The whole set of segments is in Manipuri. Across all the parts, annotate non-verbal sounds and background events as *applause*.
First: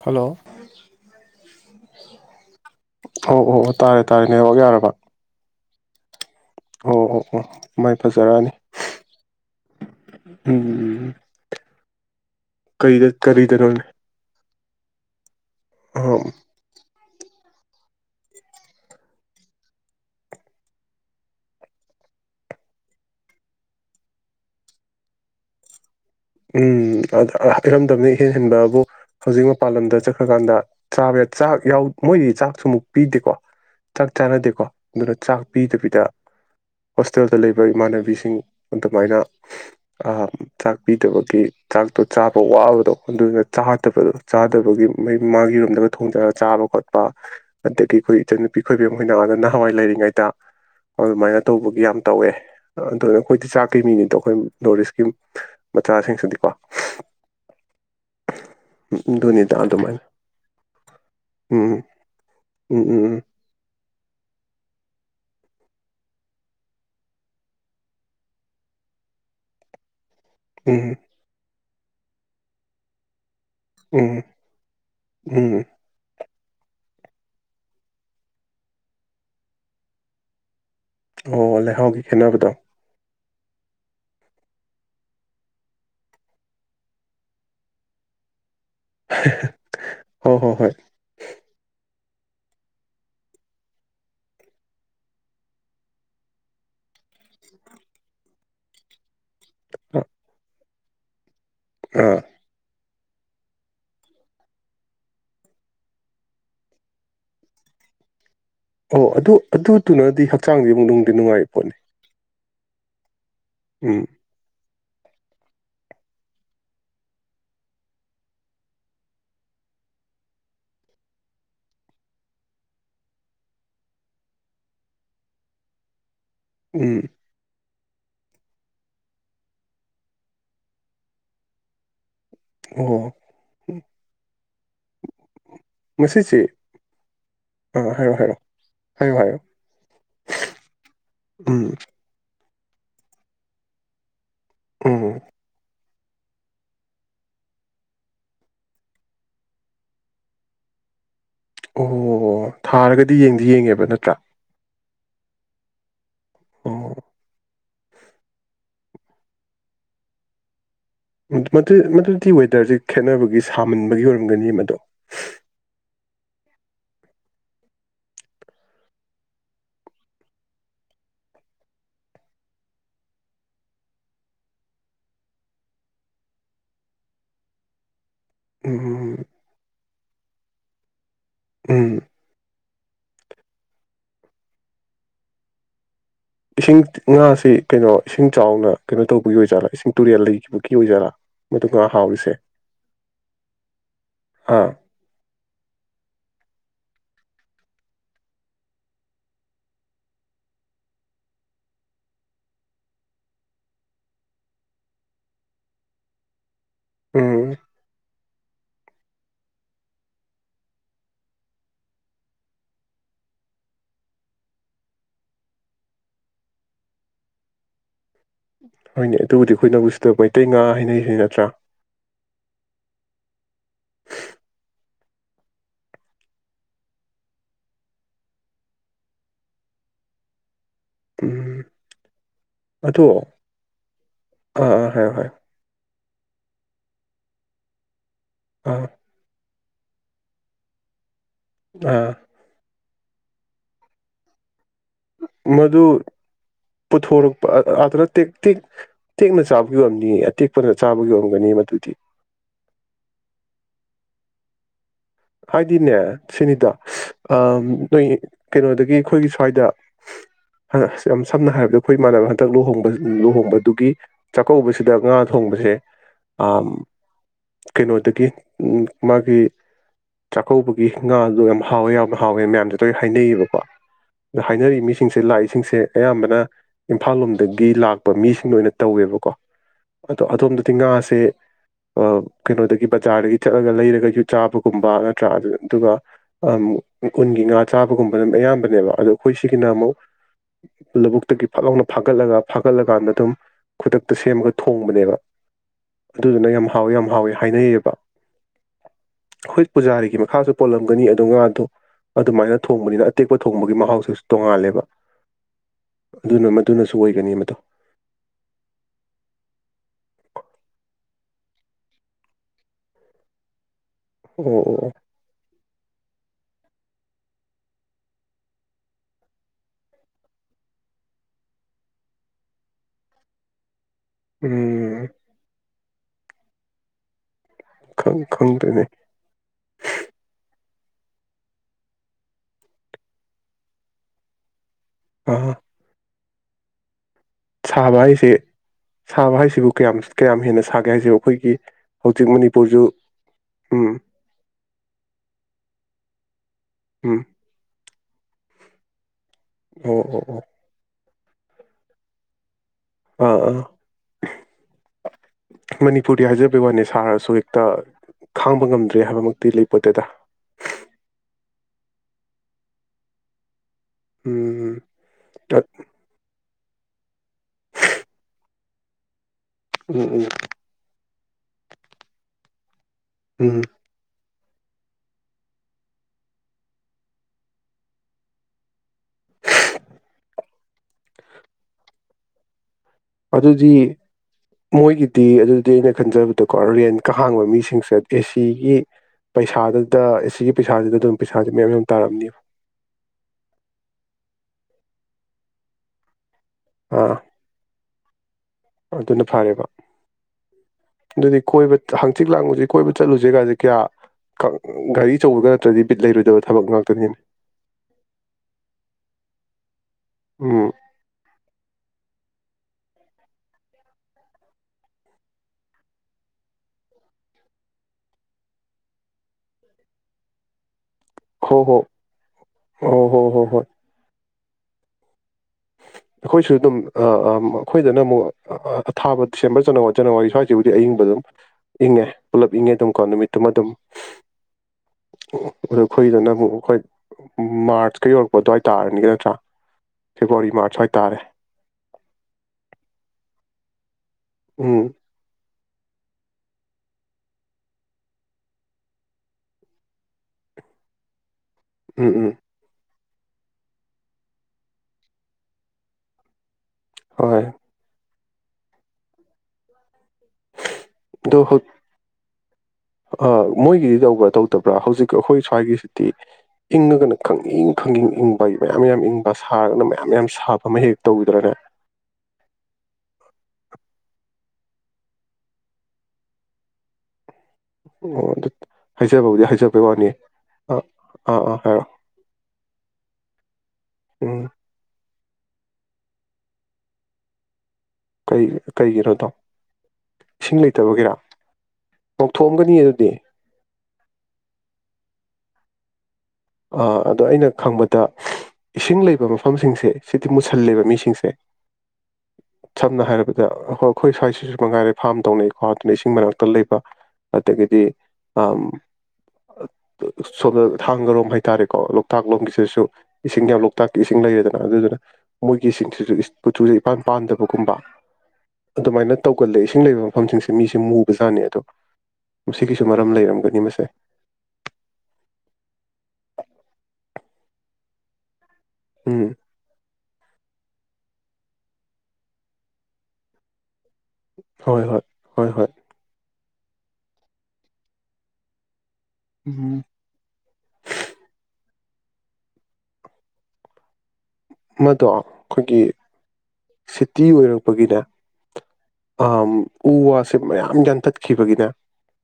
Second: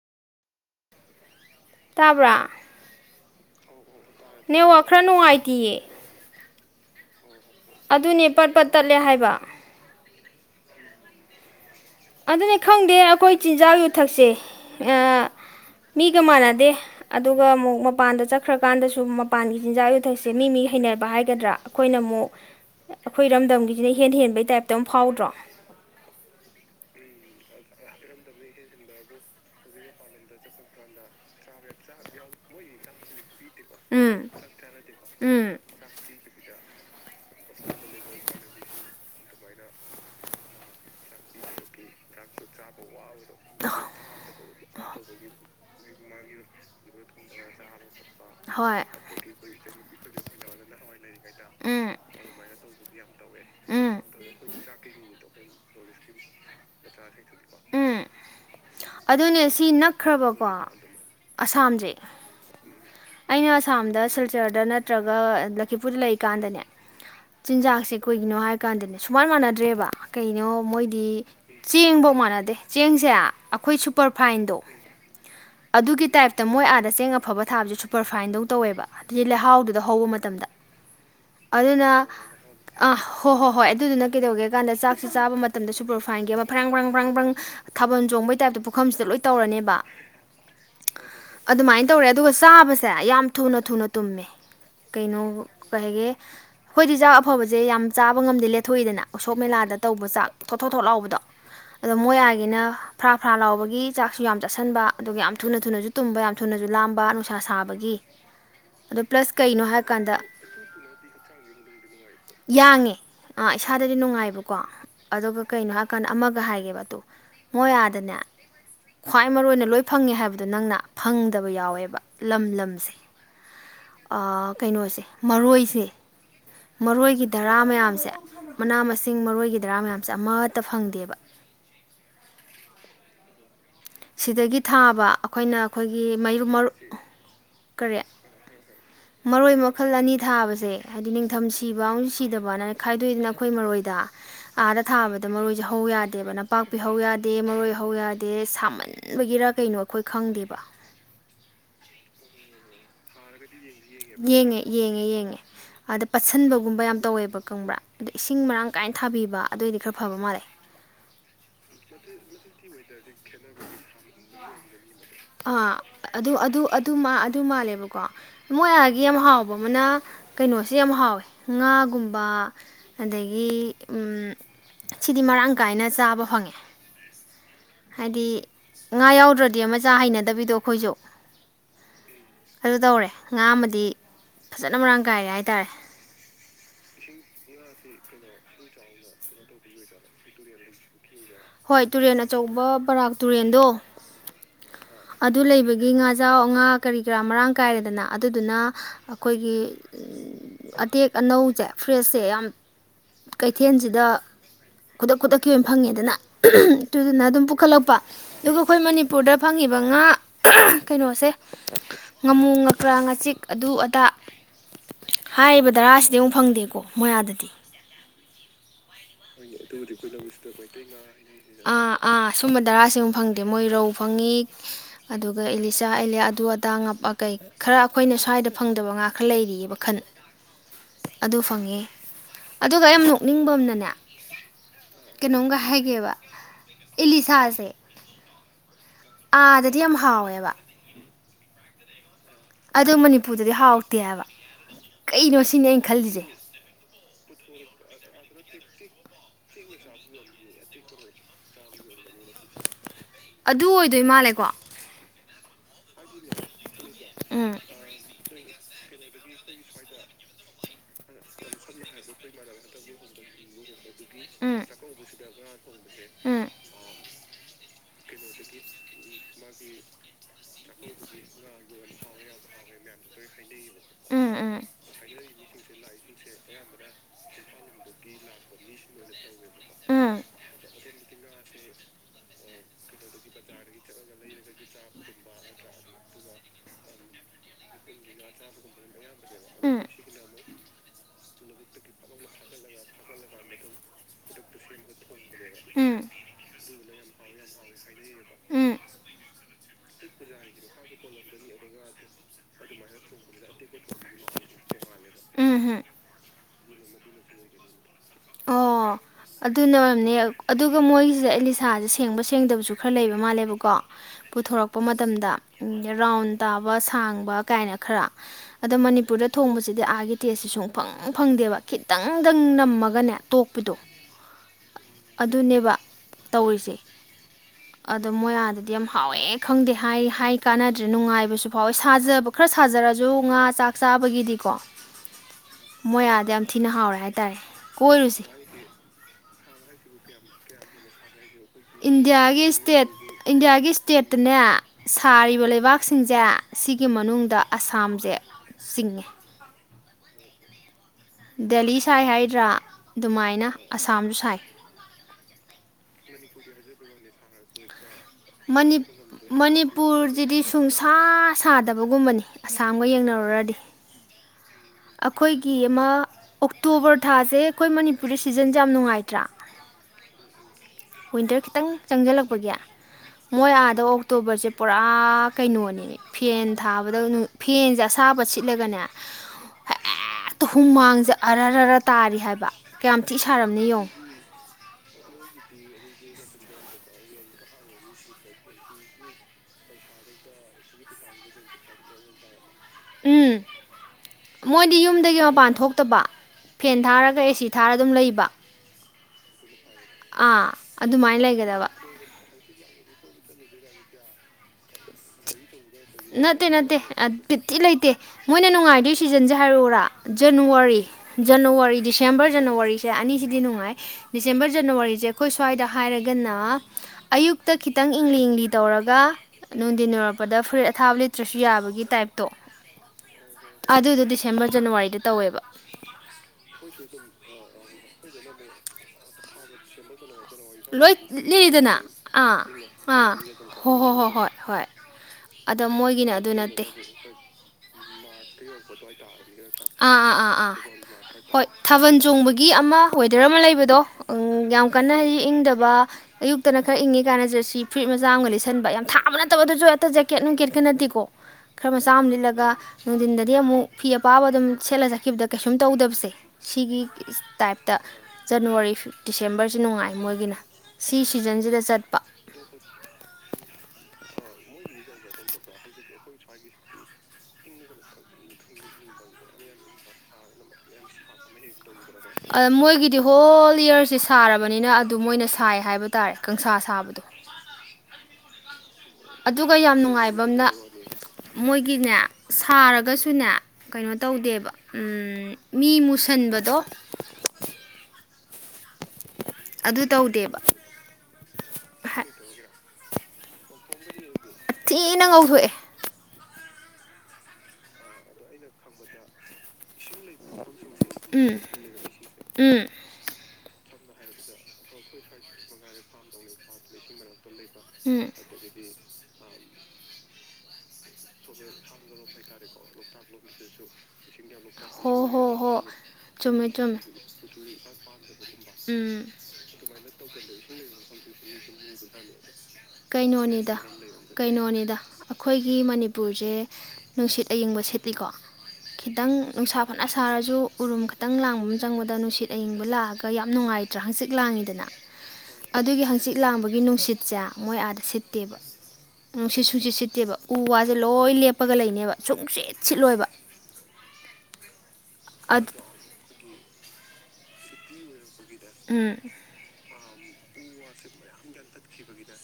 ꯍꯜꯂꯣ ꯇꯥꯕ꯭ꯔꯥ ꯍ ꯍ ꯇꯥꯔꯦ ꯇꯥꯔꯦꯅꯦꯔ ꯅꯦꯠꯋꯥꯛ ꯌꯥꯔꯕ ꯈꯔ ꯅꯨꯡꯉꯥꯏꯇꯤꯌꯦ ꯑꯣ ꯑꯣ ꯑꯣ ꯃꯥꯏ ꯑꯗꯨꯅꯦ ꯄꯠ ꯐꯖꯔꯛꯑꯅꯤ ꯄꯠ ꯇꯠꯂꯦ ꯍꯥꯏꯕ ꯎꯝ ꯑꯗꯨꯅꯤ ꯈꯪꯗꯦ ꯀꯔꯤꯗ ꯑꯩꯈꯣꯏ ꯀꯔꯤꯗꯅꯣꯅꯦ ꯆꯤꯟꯖꯥꯛꯒꯤ ꯌꯨꯊꯛꯁꯦ ꯑ ꯃꯤ ꯀꯃꯔꯗ ꯑꯗꯨꯒ ꯑꯃꯨꯛ ꯃꯄꯥꯟꯗ ꯆꯠꯈ꯭ꯔꯀꯥꯟꯗꯁꯨ ꯃꯄꯥꯟꯒꯤ ꯆꯤꯟꯖꯥꯛ ꯌꯨꯊꯛꯁꯦ ꯃꯤ ꯃꯤ ꯍꯩꯅꯕ ꯍꯥꯏꯒꯗ꯭ꯔꯥ ꯑꯩꯈꯣꯏꯅ ꯑꯃꯨꯛ ꯑꯩꯈꯣꯏ ꯏꯔꯝꯗꯝꯒꯤꯁꯤꯅ ꯍꯦꯟ ꯍꯦꯟꯕꯩ ꯇꯥꯏꯞꯇ ꯑꯃ ꯐꯥꯎꯗ꯭ꯔꯣ ꯎꯝ ꯏꯔꯝꯗꯝꯅ ꯏꯍꯦꯟ ꯍꯦꯟꯕꯕꯨ ꯍꯧꯖꯤꯛ ꯃꯄꯥꯟ ꯂꯝꯗ ꯆꯠꯈ꯭ꯔꯀꯥꯟꯗ ꯆꯥꯕ ꯆꯥꯛ ꯃꯣꯏꯗꯤ ꯆꯥꯛꯁꯨ ꯑꯃꯨꯛ ꯄꯤꯗꯦꯀꯣ ꯆꯥꯛ ꯎꯝ ꯆꯥꯅꯗꯦꯀꯣ ꯑꯗꯨꯅ ꯆꯥꯛ ꯎꯝ ꯄꯤꯗꯕꯤꯗ ꯍꯣꯁꯇꯦꯜꯗ ꯂꯩꯕ ꯏꯃꯥꯟꯅꯕꯤꯁꯤꯡ ꯑꯗꯨꯃꯥꯏꯅ ꯆꯥꯛ ꯄꯤꯗꯕꯒꯤ ꯆꯥꯛꯇꯣ ꯆꯥꯕ ꯋꯥꯕꯗꯣ ꯑꯗꯨꯗꯨꯅ ꯆꯥꯗꯕꯗꯣ ꯆꯥꯗꯕꯒꯤ ꯃꯥꯒꯤꯔꯣꯝꯗꯒ ꯊꯣꯡꯖꯔꯒ ꯆꯥꯕ ꯈꯣꯠꯄ ꯑꯗꯒꯤ ꯑꯩꯈꯣꯏ ꯏꯆꯟꯅꯨꯄꯤ ꯍꯣꯏ ꯈꯣꯏꯕꯤ ꯃꯈꯣꯏꯅꯉꯗ ꯅꯍꯥꯟꯋꯥꯏ ꯂꯩꯔꯤꯉꯩꯗ ꯑꯗꯨꯃꯥꯏꯅ ꯇꯧꯕꯒꯤ ꯎꯝ ꯌꯥꯝ ꯇꯧꯋꯦ ꯑꯗꯨꯅ ꯑꯩꯈꯣꯏꯗꯤ ꯆꯥꯛꯀꯤ ꯎꯝ ꯃꯤꯅꯤꯗꯣ ꯑꯩꯈꯣꯏ ꯅꯣꯔꯠ ꯏꯁꯀꯤ ꯃꯆꯥꯁꯤꯡꯁꯤꯗꯤ ꯀꯣ ꯎꯝ ꯎꯝ ꯑꯗꯨꯅꯦ ꯑꯗꯨꯅꯤꯗ ꯁꯤ ꯑꯗꯨꯃꯥꯏꯅ ꯅꯛꯈ꯭ꯔꯕꯀꯣ ꯎꯝ ꯑꯁꯥꯝꯁꯦ ꯎꯝ ꯑꯩꯅ ꯑꯁꯥꯝꯗ ꯁꯤꯜꯆꯔꯗ ꯅꯠꯇ꯭ꯔꯒ ꯂꯛꯈꯤꯄꯨꯔꯗ ꯂꯩꯀꯥꯟꯗꯅꯦ ꯆꯤꯟꯖꯥꯛꯁꯦ ꯀꯩꯒꯤꯅꯣ ꯍꯥꯏ ꯀꯥꯟꯗꯅꯦ ꯁꯨꯃꯥꯏ ꯃꯥꯟꯅꯗ꯭ꯔꯦꯕ ꯀꯩꯅꯣ ꯎꯝ ꯎꯝ ꯃꯣꯏꯗꯤ ꯆꯦꯡꯐꯧ ꯃꯥꯟꯅꯗꯦ ꯆꯦꯡꯁꯦ ꯑꯩꯈꯣꯏ ꯁꯨꯄꯔꯐꯥꯏꯟꯗꯣ ꯎꯝ ꯎꯝ ꯑꯗꯨꯒꯤ ꯇꯥꯏꯞ ꯃꯣꯏ ꯑꯥꯗ ꯆꯦꯡ ꯑꯐꯕ ꯊꯥꯕꯁꯦ ꯁꯨꯄꯔꯐꯥꯏꯟꯗꯧ ꯇꯧꯋꯦꯕ ꯑꯗꯨꯗꯤ ꯂꯩꯍꯥꯎꯗꯨꯗ ꯍꯧꯕ ꯃꯇꯝꯗ ꯑꯣ ꯑꯗꯨꯅ ꯂꯩꯍꯥꯎꯒꯤ ꯈꯦꯠꯅꯕꯗꯣ ꯑꯥ ꯍꯣꯏ ꯍꯣꯏ ꯍꯣꯏ ꯑꯗꯨꯗꯨꯅ ꯀꯩꯗꯧꯒꯦ ꯀꯥꯟꯗ ꯆꯥꯛꯁꯦ ꯆꯥꯕ ꯃꯇꯝꯗ ꯁꯨꯄꯔ ꯐꯥꯏꯒꯦꯕ ꯐ꯭ꯔꯥꯡ ꯕ꯭ꯔꯪ ꯐꯔꯥꯡꯕ꯭ꯔꯪ ꯊꯥꯜ ꯆꯣꯡꯕꯒꯤ ꯇꯥꯏꯞꯇ ꯃꯐꯝꯁꯤꯗ ꯂꯣꯏ ꯇꯧꯔꯅꯦꯕ ꯍꯣꯏ ꯍꯣꯏ ꯍꯣꯏ ꯑꯗꯨꯃꯥꯏꯅ ꯇꯧꯔꯦ ꯑꯗꯨꯒ ꯆꯥꯕꯁꯦ ꯌꯥꯝ ꯊꯨꯅ ꯊꯨꯅ ꯇꯨꯝꯃꯦ ꯀꯩꯅꯣ ꯀꯩ ꯍꯥꯏꯒꯦ ꯍꯣꯏꯗꯤꯖꯥꯛ ꯑꯐꯕꯁꯦ ꯌꯥꯝ ꯆꯥꯕ ꯉꯝꯗꯦ ꯂꯦꯊꯣꯛꯏꯗꯅ ꯑꯁꯣꯞ ꯃꯦꯂꯥꯗ ꯇꯧꯕ ꯆꯥꯛ ꯊꯣꯊꯣꯛ ꯇꯣꯠ ꯂꯥꯎꯕꯗ ꯑꯗꯣ ꯑꯥ ꯃꯣꯏ ꯑꯒꯤꯅ ꯐꯔꯥ ꯐꯔꯥ ꯂꯥꯎꯕꯒꯤ ꯆꯥꯛꯁꯨ ꯌꯥꯝ ꯆꯥꯁꯤꯟꯕ ꯑꯗꯨꯒ ꯌꯥꯝ ꯊꯨꯅ ꯊꯨꯅꯁꯨ ꯇꯨꯝꯕ ꯌꯥꯝ ꯊꯨꯅꯁꯨ ꯂꯥꯝꯕ ꯅꯨꯡꯁꯥ ꯁꯥꯕꯒꯤ ꯑꯗꯣ ꯑꯣ ꯑꯗꯨ ꯄ꯭ꯂꯁ ꯀꯩꯅꯣ ꯍꯥꯏꯔꯀꯥꯟꯗ ꯑꯗꯨꯗꯨꯅꯗꯤ ꯍꯛꯆꯥꯡꯗꯤ ꯑꯃꯨꯛ ꯅꯨꯡꯗꯤ ꯅꯨꯡꯉꯥꯏꯔꯤꯕ ꯄꯣꯠꯅꯤ ꯌꯥꯡꯉꯦ ꯑꯥ ꯏꯁꯥꯗꯗꯤ ꯎꯝ ꯅꯨꯡꯉꯥꯏꯕꯀꯣ ꯑꯗꯣ ꯀꯩꯅꯣ ꯍꯥꯏꯔꯀꯥꯟꯗ ꯑꯃꯒ ꯍꯥꯏꯒꯦꯕ ꯑꯗꯨꯣ ꯃꯣꯏ ꯑꯥꯗꯅꯦ ꯈ꯭ꯋꯥꯏ ꯃꯔꯣꯏ ꯑꯣꯏꯅ ꯂꯣꯏ ꯐꯪꯉꯦ ꯍꯥꯏꯕꯗꯣ ꯅꯪꯅ ꯐꯪꯗꯕ ꯌꯥꯎꯋꯦꯕ ꯂꯝ ꯂꯝꯁꯦ ꯀꯩꯅꯣꯁꯦ ꯃꯔꯣꯏꯁꯦ ꯎꯝ ꯃꯔꯣꯏꯒꯤ ꯙꯔꯥ ꯃꯌꯥꯝꯁ ꯐ ꯑꯣ ꯁꯤꯗꯒꯤ ꯊꯥꯕ ꯑꯩꯈꯣꯏꯅ ꯑꯩꯈꯣꯏꯒꯤ ꯃꯁꯤꯁꯦ ꯑꯥ ꯀꯔꯤ ꯍꯥꯏꯔꯣ ꯍꯥꯏꯔꯣ ꯍꯥꯏꯌꯣ ꯍꯥꯏꯌꯣ ꯃꯔꯣꯏ ꯃꯈꯜ ꯑꯅꯤ ꯊꯥꯕꯁꯦ ꯍꯥꯏꯗꯤ ꯅꯤꯡꯊꯝ ꯎꯝ ꯁꯤꯕ ꯑꯃꯁꯨꯡ ꯁꯤꯗꯕ ꯕꯕꯥꯅꯅ ꯈꯥꯏꯗꯣꯏꯗꯅ ꯑꯩꯈꯣꯏ ꯃꯔꯣꯏꯗ ꯑꯥꯗ ꯎꯝ ꯊꯥꯕꯗ ꯃꯔꯣꯏꯁꯦ ꯍꯧ ꯌꯥꯅꯤ ꯗꯦꯕ ꯅꯄꯥꯛꯄꯤꯍꯧ ꯌꯥꯗꯦ ꯃꯔꯣꯏꯍꯧ ꯌꯥꯗꯦ ꯁꯥꯃ ꯈꯟꯕꯒꯤꯔ ꯀꯩꯅꯣ ꯑꯩꯈꯣꯏ ꯈꯪꯗꯦꯕ ꯑꯣ ꯊꯥꯔꯒꯗꯤ ꯌꯦꯡꯗꯤ ꯌꯦꯡꯉꯦꯕ ꯅꯠꯇ꯭ꯔꯥ ꯌꯦꯡꯉꯦ ꯌꯦꯡꯉꯦ ꯌꯦꯡꯉꯦ ꯑꯗ ꯄꯠꯁꯟꯕꯒꯨꯝꯕ ꯑꯣ ꯌꯥꯝ ꯇꯧꯋꯦꯕ ꯀꯪꯕ꯭ꯔꯥ ꯑ ꯏꯁꯤꯡ ꯃꯔꯥꯡ ꯀꯥꯏꯅ ꯊꯥꯕꯤꯕ ꯑꯗꯨꯑꯣꯏꯗꯤ ꯈꯔ ꯐꯕ ꯃꯥꯜꯂꯦ ꯃꯗꯨꯗꯤ ꯋꯦꯗꯔꯁꯦ ꯈꯦꯠꯅꯕꯒꯤ ꯁꯥꯃꯟꯕꯒꯤ ꯑꯣꯏꯔꯝꯒꯅꯤ ꯃꯗꯣ ꯑꯥ ꯑꯗꯨ ꯑꯗꯨ ꯑꯗꯨ ꯃꯥ ꯑꯗꯨ ꯃꯥꯜꯂꯦꯕꯀꯣ ꯃꯣꯏ ꯑꯥꯒꯤ ꯌꯥꯝ ꯍꯥꯎꯕ ꯑꯃꯅ ꯀꯩꯅꯣꯁꯨ ꯌꯥꯝ ꯍꯥꯎꯋꯦ ꯉꯥꯒꯨꯝꯕ ꯑꯗꯒꯤ ꯁꯤꯗꯤ ꯃꯔꯥꯡ ꯀꯥꯏꯅ ꯆꯥꯕ ꯐꯪꯉꯦ ꯍꯥꯏꯗꯤ ꯉꯥ ꯎꯝ ꯌꯥꯎꯗ꯭ꯔꯗꯤ ꯑꯃꯆꯥ ꯍꯩꯅꯗꯦ ꯕꯤꯗꯣ ꯑꯩꯈꯣꯏꯁꯨꯣꯛ ꯎꯝ ꯑꯗꯨ ꯇꯧꯔꯦ ꯉꯥ ꯑꯃꯗꯤ ꯗꯤ ꯐꯖꯅ ꯃꯔꯥꯡ ꯀꯥꯏꯔꯦ ꯍꯥꯏꯇꯥꯔꯦ ꯏꯁꯤꯡ ꯉꯥꯁꯤ ꯀꯩꯅꯣ ꯏꯁꯤꯡ ꯆꯥꯎꯅ ꯀꯩꯅꯣ ꯇꯧꯕꯒꯤ ꯑꯣꯏꯖꯥꯠꯔꯥ ꯏꯁꯤꯡ ꯇꯨꯔꯦꯜ ꯂꯩꯈꯤꯕꯒꯤ ꯑꯣꯏꯖꯥꯔꯥ ꯍꯣꯏ ꯇꯨꯔꯦꯟ ꯑꯆꯧꯕ ꯕꯔꯥꯛ ꯇꯨꯔꯦꯟꯗꯣ ꯑꯥ ꯑꯗꯨ ꯂꯩꯕꯒꯤ ꯑ ꯒꯤ ꯉꯥꯖꯥꯎ ꯑꯉꯥ ꯀꯔꯤ ꯀꯔꯥ ꯃꯔꯥꯡ ꯀꯥꯏꯔꯦꯗꯅ ꯑꯗꯨꯗꯨꯅ ꯑꯩꯈꯣꯏꯒꯤ ꯑꯇꯦꯛ ꯑꯅꯧꯁꯦ ꯐ꯭ꯔꯦꯁꯁꯦ ꯌꯥꯝ ꯀꯩꯊꯦꯜꯁꯤꯗ ꯈꯨꯗꯛ ꯈꯨꯗꯛꯀꯤ ꯑꯣꯏꯅ ꯐꯪꯉꯦꯗꯅ ꯑꯗꯨꯗꯨꯅ ꯑꯗꯨꯝ ꯎꯝ ꯄꯨꯈꯠꯂꯛꯄ ꯑꯗꯨꯒ ꯑꯩꯈꯣꯏ ꯃꯅꯤꯄꯨꯔꯗ ꯐꯪꯉꯤꯕ ꯉꯥ ꯀꯩꯅꯣꯁꯦ ꯉꯥꯃꯨ ꯉꯀ꯭ꯔꯥ ꯉꯥꯆꯤꯛ ꯑꯗꯨ ꯑꯗꯥ ꯍꯥꯏꯔꯤꯕ ꯙꯔꯥꯁꯤꯗꯤ ꯑꯃꯨꯛ ꯐꯪꯗꯦꯀꯣ ꯃꯣꯏꯌꯥꯥꯗꯗꯤ ꯍꯅꯦ ꯅꯠꯇ꯭ꯔꯥ ꯑꯥ ꯑꯥ ꯁꯨꯝꯕ ꯙꯔꯥꯁꯤꯡ ꯐꯪꯗꯦ ꯃꯣꯏ ꯔꯧ ꯐꯪꯉꯤ ꯑꯗꯨꯒ ꯏꯂꯤꯆꯥ ꯑꯗꯨ ꯑꯗꯥ ꯀꯩ ꯈꯔ ꯑꯩꯈꯣꯏꯅ ꯁ꯭ꯋꯥꯏꯗ ꯐꯪꯗꯕ ꯉꯥ ꯈꯔ ꯂꯩꯔꯤꯑꯕꯜ ꯑꯗꯨ ꯎꯝ ꯐꯪꯉꯦ ꯑꯗꯨꯒ ꯑꯗꯣ ꯌꯥꯝ ꯅꯣꯛꯅꯤꯡꯕ ꯑꯃꯅꯅꯦ ꯑꯥ ꯑꯥ ꯍꯥꯏꯌꯣ ꯍꯥꯏꯌꯣ ꯀꯩꯅꯣꯝꯒ ꯍꯥꯏꯒꯦꯕ ꯑꯦꯂꯤꯤꯁꯥ ꯁꯦ ꯑꯥ ꯑꯥꯗꯗꯤ ꯌꯥꯝ ꯍꯥꯎꯋꯦꯕ ꯑꯥ ꯑꯗꯨ ꯃꯅꯤꯄꯨꯔꯗꯗꯤ ꯍꯥꯎꯇꯦꯕ ꯃꯗꯨꯨ ꯄ ꯊꯣꯣꯔꯨ ꯑꯗꯨꯥꯅ ꯇ ꯇꯦꯛ ꯇꯦꯛꯅ ꯆꯥꯕꯒꯤ ꯌ ꯑꯣꯏꯔꯝꯅꯤ ꯑꯇꯦꯛꯄꯅ ꯆꯥꯕ ꯌ ꯑꯣꯏꯔꯝꯒꯅꯤ ꯃꯗꯨꯗꯤ ꯑꯗꯨ ꯑꯣꯏꯗꯣꯏ ꯃꯥꯜꯂꯦꯀꯣ ꯍꯥꯏ ꯗꯤꯅꯦ ꯁꯤꯅꯤꯗ ꯑ ꯎꯝ ꯅꯣꯏ ꯀꯩꯅꯣꯗꯒꯤ ꯑꯩꯈꯣꯏꯒꯤ ꯁ꯭ꯋꯥꯏꯗ ꯌꯥꯝ ꯁꯝꯅ ꯍꯥꯏꯔꯕꯗ ꯑꯩꯈꯣꯏ ꯏꯃꯥꯟꯅꯕ ꯍꯟꯗꯛ ꯂꯨꯍꯣꯡꯕ ꯂꯨꯍꯣꯡꯕꯗꯨꯒꯤ ꯎꯝ ꯆꯥꯛꯀꯧꯕꯁꯤꯗ ꯉꯥ ꯊꯣꯡꯕꯁꯦ ꯑ ꯎꯝ ꯀꯩꯅꯣꯗꯒꯤ ꯃꯥꯒꯤ ꯆꯥꯛꯀꯧꯕꯒꯤ ꯉꯥꯗꯣ ꯌꯥꯝ ꯍꯥꯎꯋꯦ ꯌꯥꯝꯅ ꯍꯥꯎꯋꯦ ꯃꯌꯥꯝꯁꯨꯦ ꯇꯣꯏꯅ ꯍꯥꯏꯅꯩꯌꯦꯕꯀꯣ ꯎꯝ ꯑꯗ ꯎꯝ ꯍꯥꯏꯅꯔꯤꯕ ꯃꯤꯁꯤꯡꯁꯦ ꯂꯥꯛꯏꯁꯤꯡꯁꯦ ꯑꯌꯥꯝꯕꯅ ꯏꯝꯐꯥꯜ ꯂꯣꯝꯗꯒꯤ ꯂꯥꯛꯄ ꯃꯤꯁꯤꯡ ꯑꯣꯏꯅ ꯇꯧꯋꯦꯕꯀꯣ ꯑꯗꯣ ꯎꯝ ꯑꯗꯣꯝꯗ ꯇꯦꯡꯉꯥꯛꯁꯦ ꯑ ꯀꯩꯅꯣꯗꯒꯤ ꯕꯖꯥꯔꯗꯒꯤ ꯆꯠꯂꯒ ꯂꯩꯔꯒꯁꯨ ꯆꯥꯕ ꯨꯝꯕ ꯅꯠꯇ꯭ꯔ ꯑꯗꯨꯒ ꯎꯟꯒꯤ ꯉꯥ ꯆꯥꯕꯒꯨꯝꯕ ꯑꯗꯨꯝ ꯑꯌꯥꯝꯕꯅꯦꯕ ꯑꯗꯣ ꯑꯩꯈꯣꯏ ꯁꯤꯒꯤꯅ ꯑꯃꯨꯛ ꯂꯧꯕꯨꯛꯇꯒꯤ ꯐꯥꯛ ꯂꯥꯎꯅ ꯐꯥꯒꯠꯂꯒ ꯐꯥꯒꯠꯂꯀꯥꯟꯗ ꯑꯗꯨꯝ ꯈꯨꯗꯛꯇ ꯁꯦꯝꯃꯒ ꯊꯣꯡꯕꯅꯦꯕ ꯎꯝ ꯑꯗꯨꯗꯨꯅ ꯌꯥꯝ ꯍꯥꯎꯋꯦ ꯌꯥꯝ ꯍꯥꯎꯋꯦ ꯍꯥꯏꯅꯩꯌꯦꯕ ꯎꯝ ꯎꯝ ꯍꯣꯏ ꯄꯨꯖꯥꯔꯤꯒꯤ ꯃꯈꯥꯁꯨ ꯄꯣꯜꯂꯝꯒꯅꯤ ꯑꯗꯣ ꯉꯥꯗꯣ ꯑꯗꯨꯃꯥꯏꯅ ꯊꯣꯡꯕꯅꯤꯅ ꯑꯇꯦꯛꯄ ꯊꯣꯡꯕꯒꯤ ꯃꯍꯥꯎꯁꯤꯁꯨ ꯇꯣꯡꯉꯥꯜꯂꯦꯕ ꯎꯝ ꯍꯝ ꯑꯗꯨꯅ ꯃꯗꯨꯅꯁꯨ ꯑꯣꯏꯒꯅꯤ ꯃꯗꯣ ꯑꯣ ꯑꯗꯨꯅ ꯑꯣꯏꯔꯝꯅꯦ ꯑꯗꯨꯒ ꯃꯣꯏꯒꯤꯁꯤꯗ ꯑꯩ ꯂꯤꯁꯥꯁꯦ ꯁꯦꯡꯕ ꯁꯦꯡꯗꯕꯁꯨ ꯈꯔ ꯂꯩꯕ ꯃꯥꯜꯂꯦꯕꯀꯣ ꯑꯣ ꯑꯣ ꯄꯨꯊꯣꯔꯛꯄ ꯑꯣ ꯃꯇꯝꯗ ꯔꯥꯎꯟ ꯇꯥꯕ ꯁꯥꯡꯕ ꯀꯥꯏꯅ ꯈꯔ ꯑꯗ ꯃꯅꯤꯄꯨꯔꯗ ꯊꯣꯡꯕꯁꯤꯗꯤ ꯑꯥꯒꯤ ꯇꯦꯁꯁꯤ ꯁꯨꯡꯐꯪ ꯐꯪꯗꯦꯕ ꯈꯤꯇꯪꯗꯪ ꯅꯝꯃꯒꯅꯦ ꯇꯣꯛꯄꯤꯗꯣ ꯎꯝ ꯑꯗꯨꯅꯦꯕ ꯇꯧꯔꯤꯁꯦ ꯈꯪ ꯈꯟꯅꯦ ꯑꯩ ꯈꯪꯗꯦ ꯍꯥꯏ ꯍꯥꯏ ꯀꯥꯟꯅꯗ꯭ꯔꯦ ꯅꯨꯡꯉꯥꯏꯕꯁꯨ ꯐꯥꯎꯋꯦ ꯁꯥꯖꯕ ꯈꯔ ꯁꯥꯖꯔꯁꯨ ꯉꯥ ꯆꯥꯛ ꯆꯥꯕꯒꯤꯗꯤꯀꯣ ꯑꯥ ꯃꯣꯏ ꯌꯥꯗ ꯊꯤꯅ ꯍꯥꯎꯔꯦ ꯍꯥꯏꯇꯥꯔꯦ ꯁꯥꯕ ꯀꯣꯏꯔꯨꯁꯤ ꯍꯥꯏꯁꯦ ꯁꯥꯕ ꯍꯥꯏꯁꯤꯕꯨ ꯀꯌꯥꯝ ꯀꯌꯥꯝ ꯍꯦꯟꯅ ꯁꯥꯒꯦ ꯍꯥꯏꯁꯤꯦ ꯏꯟꯗꯤꯌꯥꯒꯤ ꯏꯁꯇꯦꯠ ꯏꯟꯗꯤꯌꯥꯒꯤ ꯎꯝ ꯏꯁꯇꯦꯠꯇꯅꯦ ꯁꯥꯔꯤꯕ ꯂꯩꯕꯥꯛ ꯀꯛꯆꯤꯡꯖꯥ ꯁꯤꯒꯤ ꯎꯝ ꯃꯅꯨꯡꯗ ꯑꯁꯥꯝꯁꯦ ꯁꯤꯡꯉ ꯎꯝ ꯎꯝ ꯎꯝ ꯗꯦꯂꯤ ꯁꯥꯏ ꯍꯥꯏꯗ꯭ꯔꯥ ꯑ ꯑꯗꯨꯃꯥꯏꯅ ꯑ ꯑꯁꯥꯝꯁꯨ ꯁꯥꯏ ꯃꯅꯤꯄꯨꯔꯔꯤ ꯍꯥꯏꯖ ꯑꯗꯨ ꯋꯥꯅꯤ ꯁꯥꯔꯁꯨ ꯍꯦꯛꯇ ꯈꯥꯡꯕ ꯉꯝꯗ꯭ꯔꯦ ꯍꯥꯏꯕꯃꯛꯇꯤ ꯂꯩꯄꯣꯠꯇꯦꯗ ꯃꯅꯤꯄꯨꯔꯁꯤꯗꯤ ꯁꯨꯡꯁꯥ ꯁꯥꯗꯕꯒꯨꯝꯕꯅꯤ ꯑꯁꯥꯝꯒ ꯌꯦꯡꯅꯔꯨꯔꯗꯤ ꯎꯝ ꯑꯩꯈꯣꯏꯒꯤ ꯑꯃ ꯑꯣ ꯇꯣꯕꯔ ꯊꯥꯁꯦ ꯑꯩꯈꯣꯏ ꯃꯅꯤꯄꯨꯔꯗꯤ ꯁꯤꯖꯟꯁꯦ ꯌꯥꯝ ꯅꯨꯡꯉꯥꯏꯇ꯭ꯔꯥ ꯎꯝ ꯎꯝ ꯋꯤꯟꯇꯔ ꯈꯤꯇꯪ ꯆꯪꯁꯤꯜꯂꯛꯄꯒꯤ ꯃꯣꯏ ꯎꯝ ꯑꯥꯗ ꯑꯣꯛꯇꯣꯕꯔꯁꯦ ꯄꯨꯔꯥ ꯀꯩꯅꯣꯅꯤ ꯐꯦꯟ ꯊꯥꯕꯗ ꯐꯦꯟꯁꯦ ꯑꯁꯥꯕ ꯁꯤꯠꯂꯒꯅꯦ ꯍꯦꯛꯇ ꯍꯨꯝꯃꯥꯡꯁꯦ ꯑꯔꯔꯔ ꯇꯥꯔꯤ ꯍꯥꯏꯕ ꯀꯌꯥꯝ ꯊꯤ ꯑꯗꯨꯗꯤ ꯁꯥꯔꯝꯅꯤ ꯌꯦꯡꯉꯣ ꯃꯣꯏꯒꯤꯗꯤ ꯑꯗꯨꯗꯤ ꯒ *unintelligible* ꯈꯟꯖꯕꯗꯀꯣ ꯔꯦꯟꯀ ꯍꯥꯡꯕ ꯃꯤꯁꯤꯡꯁꯦ ꯑꯦꯁꯤꯒꯤ ꯄꯩꯁꯥꯗꯨꯗ ꯑꯦꯁꯤꯒꯤ ꯄꯩꯁꯥꯗꯨꯗ ꯑꯗꯨꯝ ꯄꯩꯁꯥꯁꯦ ꯃꯌꯥꯝ ꯃꯌꯥꯝ ꯇꯥꯔꯝꯅꯤꯕ ꯎꯝ ꯃꯣꯏꯗꯤ ꯌꯨꯝꯗꯒꯤ ꯃꯄꯥꯟ ꯊꯣꯛꯇꯕ ꯐꯦꯟ ꯑꯥ ꯊꯥꯔꯒ ꯑꯦꯁꯤ ꯊꯥꯔ ꯑꯗꯨꯝ ꯂꯩꯕ ꯑꯗꯨꯅ ꯐꯔꯦꯕ ꯑꯥ ꯑꯗꯨꯃꯥꯏꯅ ꯑꯗꯨꯗꯤ ꯂꯩꯒꯗꯕ ꯀꯣꯏꯕ ꯍꯥꯡꯆꯤꯛ ꯂꯥꯡꯕꯁꯦ ꯀꯣꯏꯕ ꯆꯠꯂꯨꯁꯦ ꯒꯥꯥꯁꯦ ꯀꯌꯥ ꯈꯪ ꯒꯥꯔꯤ ꯆꯧꯕꯒ ꯅꯠꯇꯦ ꯅꯠꯇꯦ ꯑ ꯕꯤꯠ ꯊꯤ ꯂꯩꯇꯦ ꯃꯣꯏꯅ ꯅꯨꯡꯉꯥꯏꯗꯣꯏ ꯁꯤꯖꯟꯁꯦ ꯍꯥꯏꯔꯣꯔꯥ ꯎꯝ ꯖꯦꯅꯋꯥꯔꯤ ꯖꯦꯅꯋꯥꯔꯤ ꯗꯤꯁꯦꯝꯕꯔ ꯖꯦꯅꯋꯥꯔꯤꯁꯦ ꯑꯅꯤꯁꯤꯗꯤ ꯅꯨꯡꯉꯥꯏ ꯗꯤꯁꯦꯝꯕꯔ ꯖꯦꯅꯋꯥꯔꯤꯁꯦ ꯑꯩꯈꯣꯏ ꯁ꯭ꯋꯥꯏꯗ ꯍꯥꯏꯔꯒꯅ ꯑꯌꯨꯛꯇ ꯈꯤꯇꯪ ꯏꯪꯂꯤ ꯏꯪꯂꯤ ꯇꯧꯔꯒ ꯅꯨꯡꯊꯤꯟ ꯌꯧꯔꯛꯄꯗ ꯐꯨꯔꯤꯠ ꯊꯥꯕ ꯂꯤꯠ ꯇ꯭ꯔꯁꯨ ꯍꯣ ꯍꯣ ꯌꯥꯕꯒꯤ ꯇꯥꯏꯞꯇꯣ ꯍꯣ ꯍꯣ ꯍꯣ ꯍꯣꯏ ꯑꯗꯨꯗꯨꯗꯤ ꯗꯤꯁꯦꯝꯕꯔ ꯖꯦꯅꯋꯥꯔꯤꯗ ꯇꯧꯋꯦꯕ ꯑꯩꯈꯣꯏꯁꯨ ꯑꯗꯨꯝ ꯑ ꯑ ꯑꯩꯈꯣꯏꯗꯅ ꯑꯃꯨꯛ ꯑꯊꯥꯕ ꯁꯦꯝꯕ ꯖꯦꯅꯋꯥꯔꯤ ꯖꯦꯅꯋꯥꯔꯤ ꯁ꯭ꯋꯥꯏꯁꯤꯕꯨꯗꯤ ꯂꯣꯏ ꯑꯏꯪꯕ ꯑꯗꯨꯝ ꯂꯤꯔꯤꯗꯅ ꯏꯪꯉꯦ ꯑꯥ ꯄꯨꯂꯞ ꯏꯪꯉꯦ ꯑꯗꯨꯝ ꯀꯣ ꯑꯥ ꯅꯨꯃꯤꯠꯇꯨꯃ ꯑꯗꯨꯝ ꯍꯣ ꯍꯣ ꯍꯣ ꯍꯣꯏ ꯍꯣꯏ ꯑꯗꯣ ꯑꯗꯨ ꯃꯣꯏꯒꯤꯅ ꯈꯣꯏꯗꯅ ꯑꯃꯨꯛ ꯅꯠꯇꯦ ꯑꯩꯈꯣꯏ ꯃꯥꯔ꯭ꯁꯀ ꯌꯧꯔꯛꯄ ꯑꯗꯨꯋꯥꯏ ꯇꯥꯔꯅꯤ ꯅꯠꯇ꯭ꯔꯥ ꯑꯥ ꯑꯥ ꯑꯥ ꯐꯦꯕꯋꯥꯔꯤ ꯃꯥꯔꯆ ꯍꯥꯏꯇꯥꯔꯦ ꯍꯣꯏ ꯊꯥꯕꯜ ꯆꯣꯡꯕꯒꯤ ꯑꯃ ꯋꯦꯗꯔ ꯑꯃ ꯂꯩꯕ ꯗꯣ ꯎꯝ ꯌꯥꯝ ꯀꯟꯅ ꯍꯏ ꯏꯪꯗꯕ ꯑꯌꯨꯛꯇꯅ ꯈꯔ ꯏꯪꯉꯤ ꯀꯥꯏꯅ ꯖꯔꯁꯤ ꯐꯨꯔꯤꯠ ꯃꯆꯥ ꯑꯃꯒ ꯂꯤꯠꯁꯟꯕ ꯌꯥꯝ ꯊꯥꯕ ꯅꯠꯇꯕ ꯑꯗꯨꯁꯨ ꯍꯦꯛꯇ ꯖꯦꯀꯦꯠ ꯅꯨꯡꯀꯦꯠꯀ ꯅꯠꯇꯦꯀꯣ ꯈꯔ ꯃꯆꯥ ꯑꯝ ꯎꯝ ꯎꯝ ꯂꯤꯠꯂꯒ ꯅꯨꯡꯊꯤꯟꯗꯗꯤ ꯑꯃꯨꯛ ꯐꯤ ꯑꯄꯥꯕ ꯑꯗꯨꯝ ꯁꯦꯠꯂ ꯆꯠꯈꯤꯕꯗ ꯀꯩꯁꯨꯝ ꯇꯧꯗꯕꯁꯦ ꯁꯤꯒꯤ ꯍꯣꯏ ꯇꯥꯏꯞꯇ ꯖꯅꯋꯥꯔꯤ ꯗꯤꯁꯦꯝꯕꯔꯁꯤ ꯅꯨꯡꯉꯥꯏ ꯃꯣꯏꯒꯤꯅ ꯁꯤ ꯗꯣ ꯍ ꯁꯤꯖꯟꯁꯤꯗ ꯆꯠꯄ ꯑ ꯃꯣꯏꯒꯤꯗꯤ ꯇꯧꯕ꯭ꯔꯥ ꯇꯧꯗꯕ꯭ꯔꯥ ꯍꯧꯖꯤꯛ ꯑꯩꯈꯣꯏ ꯁ꯭ꯋꯥꯏꯒꯤꯁꯤꯗꯤ ꯏꯪꯉꯒꯅ ꯈꯪꯏꯪ ꯈꯪꯏꯪ ꯏꯪꯕ ꯃꯌꯥꯝ ꯌꯥꯝ ꯏꯪꯕ ꯁꯥꯔꯒꯅ ꯃꯌꯥꯝ ꯌꯥꯝ ꯁꯥꯕ ꯑꯃ ꯍꯦꯛ ꯇꯧꯗ꯭ꯔꯅꯦ ꯑ ꯃꯣꯏꯒꯤꯗꯤ ꯍꯣꯜ ꯌꯤꯑ꯭ꯔꯁꯦ ꯁꯥꯔꯕꯅꯤꯅ ꯑꯗꯨ ꯃꯣꯏꯅ ꯁꯥꯏ ꯍꯥꯏꯕ ꯇꯥꯔꯦ ꯀꯪꯁꯥ ꯁꯥꯕꯗꯣ ꯑꯣ ꯑꯗꯨ ꯍꯥꯏꯖꯕꯕꯨꯗꯤ ꯑꯗꯨꯒ ꯌꯥꯝ ꯍꯥꯏꯖꯕꯩ ꯋꯥꯅꯤ ꯅꯨꯡꯉꯥꯏꯕ ꯑꯃꯅ ꯑꯥ ꯑꯥ ꯑꯥ ꯍꯥꯏꯔꯣ ꯃꯣꯏꯒꯤꯅꯦ ꯁꯥꯔꯒ ꯁꯨꯨꯅꯦ ꯀꯩꯅꯣ ꯎꯝ ꯇꯧꯗꯦꯕ ꯎ ꯃꯤ ꯃꯨꯁꯟꯕꯗꯣ ꯀꯩꯒ ꯀꯔꯤꯒꯤꯅꯣꯗꯣ ꯑꯗꯨ ꯇꯧꯗꯦꯕ ꯏꯁꯤꯡ ꯂꯩꯇꯕꯒꯤꯦꯔꯥ ꯂꯧꯊꯣꯛꯑꯝꯒꯅꯤ ꯑꯗꯨꯗꯤ ꯊꯤꯅ ꯉꯧꯊꯣꯛꯑꯦ ꯑ ꯑꯗꯣ ꯑꯩꯅ ꯈꯪꯕꯗ ꯏꯁꯤꯡ ꯂꯩꯕ ꯃꯐꯝꯁꯤꯡꯁꯦ ꯁꯤꯗꯤ ꯃꯨꯁꯜꯂꯦꯕ ꯃꯤꯁꯤꯡꯁꯦ ꯎꯝ ꯎꯝ ꯁꯝꯅ ꯍꯥꯏꯔꯕꯗ ꯑꯗꯣꯏ ꯑꯩꯈꯣꯏ ꯁ꯭ꯋꯥꯏꯁꯤꯁꯨ ꯃꯉꯥꯏꯔꯦ ꯐꯥꯔꯝ ꯇꯧꯅꯩꯀꯣ ꯑꯗꯨꯅ ꯏꯁꯤꯡ ꯃꯔꯛꯇ ꯂꯩꯕ ꯑꯇꯗꯒꯤꯗꯤ ꯎꯝ ꯑ ꯁꯣꯝꯗ ꯊꯥꯡꯒꯔꯣꯝ ꯍꯥꯏ ꯍꯥꯏꯇꯥꯔꯦꯀꯣ ꯂꯣꯛꯇꯥꯛ ꯂꯣꯝꯒꯤꯁꯤꯗꯁꯨ ꯏꯁꯤꯡ ꯌꯥꯝ ꯂꯣꯛꯇꯥꯛꯀꯤ ꯏꯁꯤꯡ ꯂꯩꯗ ꯑꯗꯨꯗꯨꯅ ꯍꯣ ꯍꯣ ꯍꯣ ꯆꯨꯝꯃꯦ ꯃꯣꯏꯒꯤꯁꯤꯡꯁꯤꯁꯨꯨꯁꯦ ꯆꯨꯝꯃꯦ ꯏꯄꯥꯟ ꯄꯥꯟꯗꯕꯒꯨꯝꯕ ꯎꯝ ꯑꯗꯨꯃꯥꯏꯅ ꯇꯧꯒꯜꯂꯦ ꯏꯁꯤꯡ ꯂꯩꯕ ꯃꯐꯝꯁꯤꯡꯁꯦ ꯃꯤꯁꯦ ꯃꯨꯕꯖꯥꯠꯅꯤ ꯑꯗꯣ ꯃꯁꯤꯒꯤꯁꯨ ꯃꯔꯝ ꯀꯩꯅꯣꯅꯤꯗ ꯂꯩꯔꯝꯒꯅꯤ ꯃꯁꯦ ꯇꯄꯨꯔꯁꯦ ꯅꯨꯡꯁꯤꯠ ꯑꯌꯤꯡꯕ ꯁꯦꯠꯂꯤꯀꯣ ꯎꯝ ꯈꯤꯇꯪ ꯑꯐꯠ ꯑꯁꯔꯁꯨ ꯎꯔꯨꯝ ꯈꯛꯇꯪ ꯂꯥꯡꯕ ꯑꯃ ꯆꯪꯕꯗ ꯅꯨꯡꯁꯤꯠ ꯑꯏꯤꯡꯕ ꯂꯥꯛꯑꯒ ꯌꯥꯝ ꯅꯨꯡꯉꯥꯏꯇ ꯠꯇ꯭ꯔ ꯍꯥꯡꯆꯤꯠ ꯂꯥꯡꯉꯤꯗꯅ ꯍꯣꯏ ꯍꯣꯏ ꯍꯣꯏ ꯍꯣꯏ ꯑꯗꯨꯒꯤ ꯍꯥꯡꯆꯤꯠ ꯂꯥꯡꯕꯒꯤ ꯅꯨꯡꯁꯤ ꯁꯤꯠꯁꯦ ꯃꯣꯏ ꯑꯥꯗ ꯁꯤꯠꯇꯦꯕ ꯎꯝ ꯁꯤꯠꯁꯨꯨꯁꯤꯠ ꯁꯤꯠꯇꯦꯕ ꯎ ꯋꯥꯁꯦ ꯂꯣꯏ ꯂꯦꯞꯄꯒ ꯂꯩꯅꯦꯕ ꯁꯨꯡꯁꯤꯠ ꯁꯤꯠꯂꯣꯏꯕ ꯃꯗꯣ ꯑꯗꯨ ꯑꯩꯈꯣꯏꯒꯤ ꯁꯤꯇꯤ ꯑꯣꯏꯔꯛꯄꯒꯤꯅ ꯎꯝ ꯑ ꯎ ꯋꯥꯁꯦ ꯃꯌꯥꯝ ꯌꯥꯟꯊꯠꯈꯤꯕꯒꯤꯅ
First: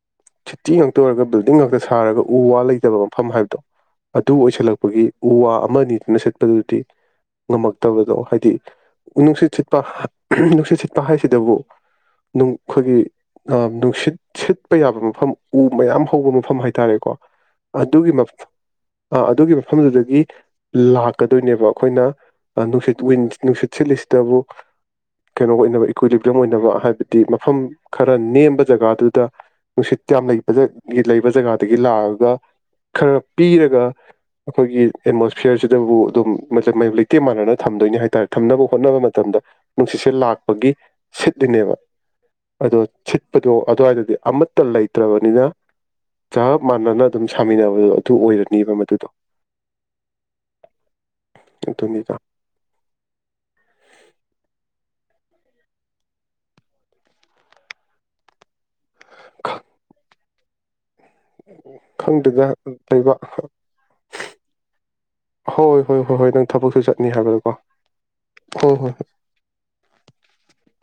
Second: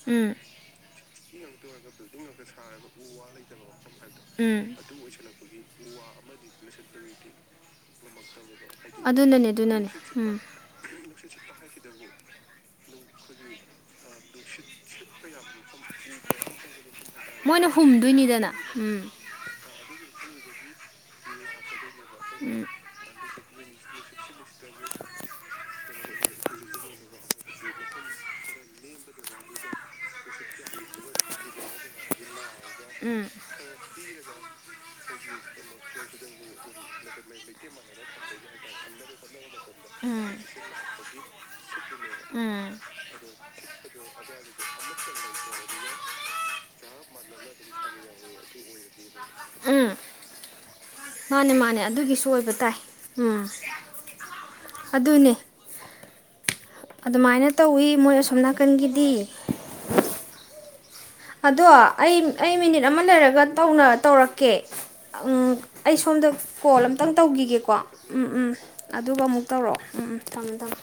ꯎꯝ ꯁꯤꯇꯤ ꯉꯥꯛꯇ ꯑꯣꯏꯔꯒ ꯕꯤꯜꯗꯤꯡ ꯉꯥꯛꯇ ꯁꯥꯔꯒ ꯎ ꯋꯥ ꯂꯩꯇꯕ ꯃꯐꯝ ꯍꯥꯏꯕꯗꯣ ꯑꯗꯨ ꯎꯝ ꯑꯣꯏꯁꯜꯂꯛꯄꯒꯤ ꯎ ꯋꯥ ꯑꯃ ꯅꯤꯗꯨꯅ ꯁꯦꯠꯄꯗꯨꯗꯤ ꯉꯝꯃꯛꯇꯕꯗꯣ ꯍꯥꯏꯗꯤ ꯉꯝꯃꯛꯇꯕꯗꯣ ꯍꯥꯏꯗꯤ ꯑꯗꯨꯅꯅꯦ ꯅꯨꯡꯁꯤꯠ ꯁꯤꯠꯄ ꯑꯗꯨꯅꯅꯦ ꯎꯝ ꯅꯨꯡꯁꯤꯠ ꯁꯤꯠꯄ ꯍꯥꯏꯁꯤꯗꯕꯨ ꯑꯩꯈꯣꯏꯒꯤ ꯅꯨꯡꯁꯤꯠ ꯁꯤꯠꯄ ꯌꯥꯕ ꯃꯐꯝ ꯎ ꯃꯌꯥꯝ ꯍꯧꯕ ꯃꯐꯝ ꯍꯥꯏꯇꯥꯔꯦꯀꯣ ꯃꯣꯏꯅ ꯑꯗꯨꯒꯤ ꯍꯨꯝꯗꯣꯏꯅꯤꯗꯅ ꯎꯝ ꯑꯗꯨꯒꯤ ꯃꯐꯝꯗꯨꯗꯒꯤ ꯂꯥꯛꯀꯗꯣꯏꯅꯦꯕ ꯑꯩꯈꯣꯏꯅ ꯅꯨꯡꯁꯤꯠ ꯋꯤꯟ ꯅꯨꯡꯁꯤꯠ ꯁꯤꯠꯂꯤꯁꯤꯗꯕꯨ ꯀꯩꯅꯣ ꯑꯣꯏꯅꯕ ꯏꯀ꯭ꯋꯂꯤꯕꯝ ꯑꯣꯏꯅꯕ ꯍꯥꯏꯕꯗꯤ ꯃꯐꯝ ꯈꯔ ꯅꯦꯝꯕ ꯖꯒꯥꯗꯨꯗ ꯅꯨꯡꯁꯤꯠ ꯌꯥꯝ ꯂꯩꯕ ꯂꯩꯕ ꯖꯒꯥ ꯑꯗꯒꯤ ꯂꯥꯛꯑꯒ ꯈꯔ ꯎꯝ ꯄꯤꯔꯒ ꯑꯩꯈꯣꯏꯒꯤ ꯑꯦꯠꯃꯣꯁꯐꯤꯌꯔꯁꯤꯗꯕꯨ ꯑꯗꯨꯝ ꯂꯩꯇꯦ ꯃꯥꯟꯅꯅ ꯊꯝꯗꯣꯏꯅꯤ ꯍꯥꯏꯇꯥꯔꯦ ꯍꯣꯠꯅꯕ ꯃꯇꯝꯗ ꯅꯨꯡꯁꯤꯠꯁꯦ ꯎꯝ ꯂꯥꯛꯄꯒꯤ ꯁꯤꯠꯂꯤꯅꯦꯕ ꯎꯝ ꯑꯗꯣ ꯁꯤꯠꯄꯗꯣ ꯑꯗꯨꯋꯥꯏꯗꯗꯤ ꯑꯃꯠꯇ ꯂꯩꯇ꯭ꯔꯕꯅꯤꯅ ꯆꯞ ꯃ ꯑꯗꯨꯝ ꯁꯥꯃꯤꯟꯅꯕꯗꯣ ꯑꯗꯨ ꯑꯣꯏꯔꯅꯦꯕ ꯃꯗꯨꯗꯣ ꯎꯝ ꯃꯥꯅꯦ ꯃꯥꯅꯦ ꯑꯗꯨꯅꯤꯗ ꯑꯗꯨꯒꯤꯁꯨ ꯑꯣꯏꯕ ꯇꯥꯏ ꯎꯝ ꯑꯗꯨꯅꯦ ꯑꯗꯨꯃꯥꯏꯅ ꯇꯧꯋꯤ ꯃꯣꯏ ꯑꯁꯣꯝꯅꯅꯥ ꯀꯪꯒꯤꯗꯤ ꯑꯗꯣ ꯑꯩ ꯈꯪꯗꯦꯗ ꯑꯩ ꯃꯤꯅꯤꯠ ꯑꯃ ꯂꯩꯕ ꯂꯩꯔꯒ ꯇꯧꯅ ꯇꯧꯔꯛꯀꯦ ꯍꯣꯏ ꯑꯩ ꯍꯣꯏ ꯍꯣꯏ ꯁꯣꯝꯗ ꯍꯣꯏ ꯅꯪ ꯊꯕꯛꯁꯨ ꯀꯣꯜ ꯆꯠꯅꯤ ꯑꯝꯇꯪ ꯍꯥꯏꯕꯗꯀꯣ ꯇꯧꯈꯤꯒꯦꯀꯣ ꯎꯝ ꯎꯝ ꯍꯣꯏ ꯍꯣꯏ ꯑꯗꯨꯒ ꯑꯃꯨꯛ ꯇꯧꯔꯛꯑꯣ ꯎꯝ ꯎꯝ ꯊꯝꯃꯦ ꯊꯝꯃꯦ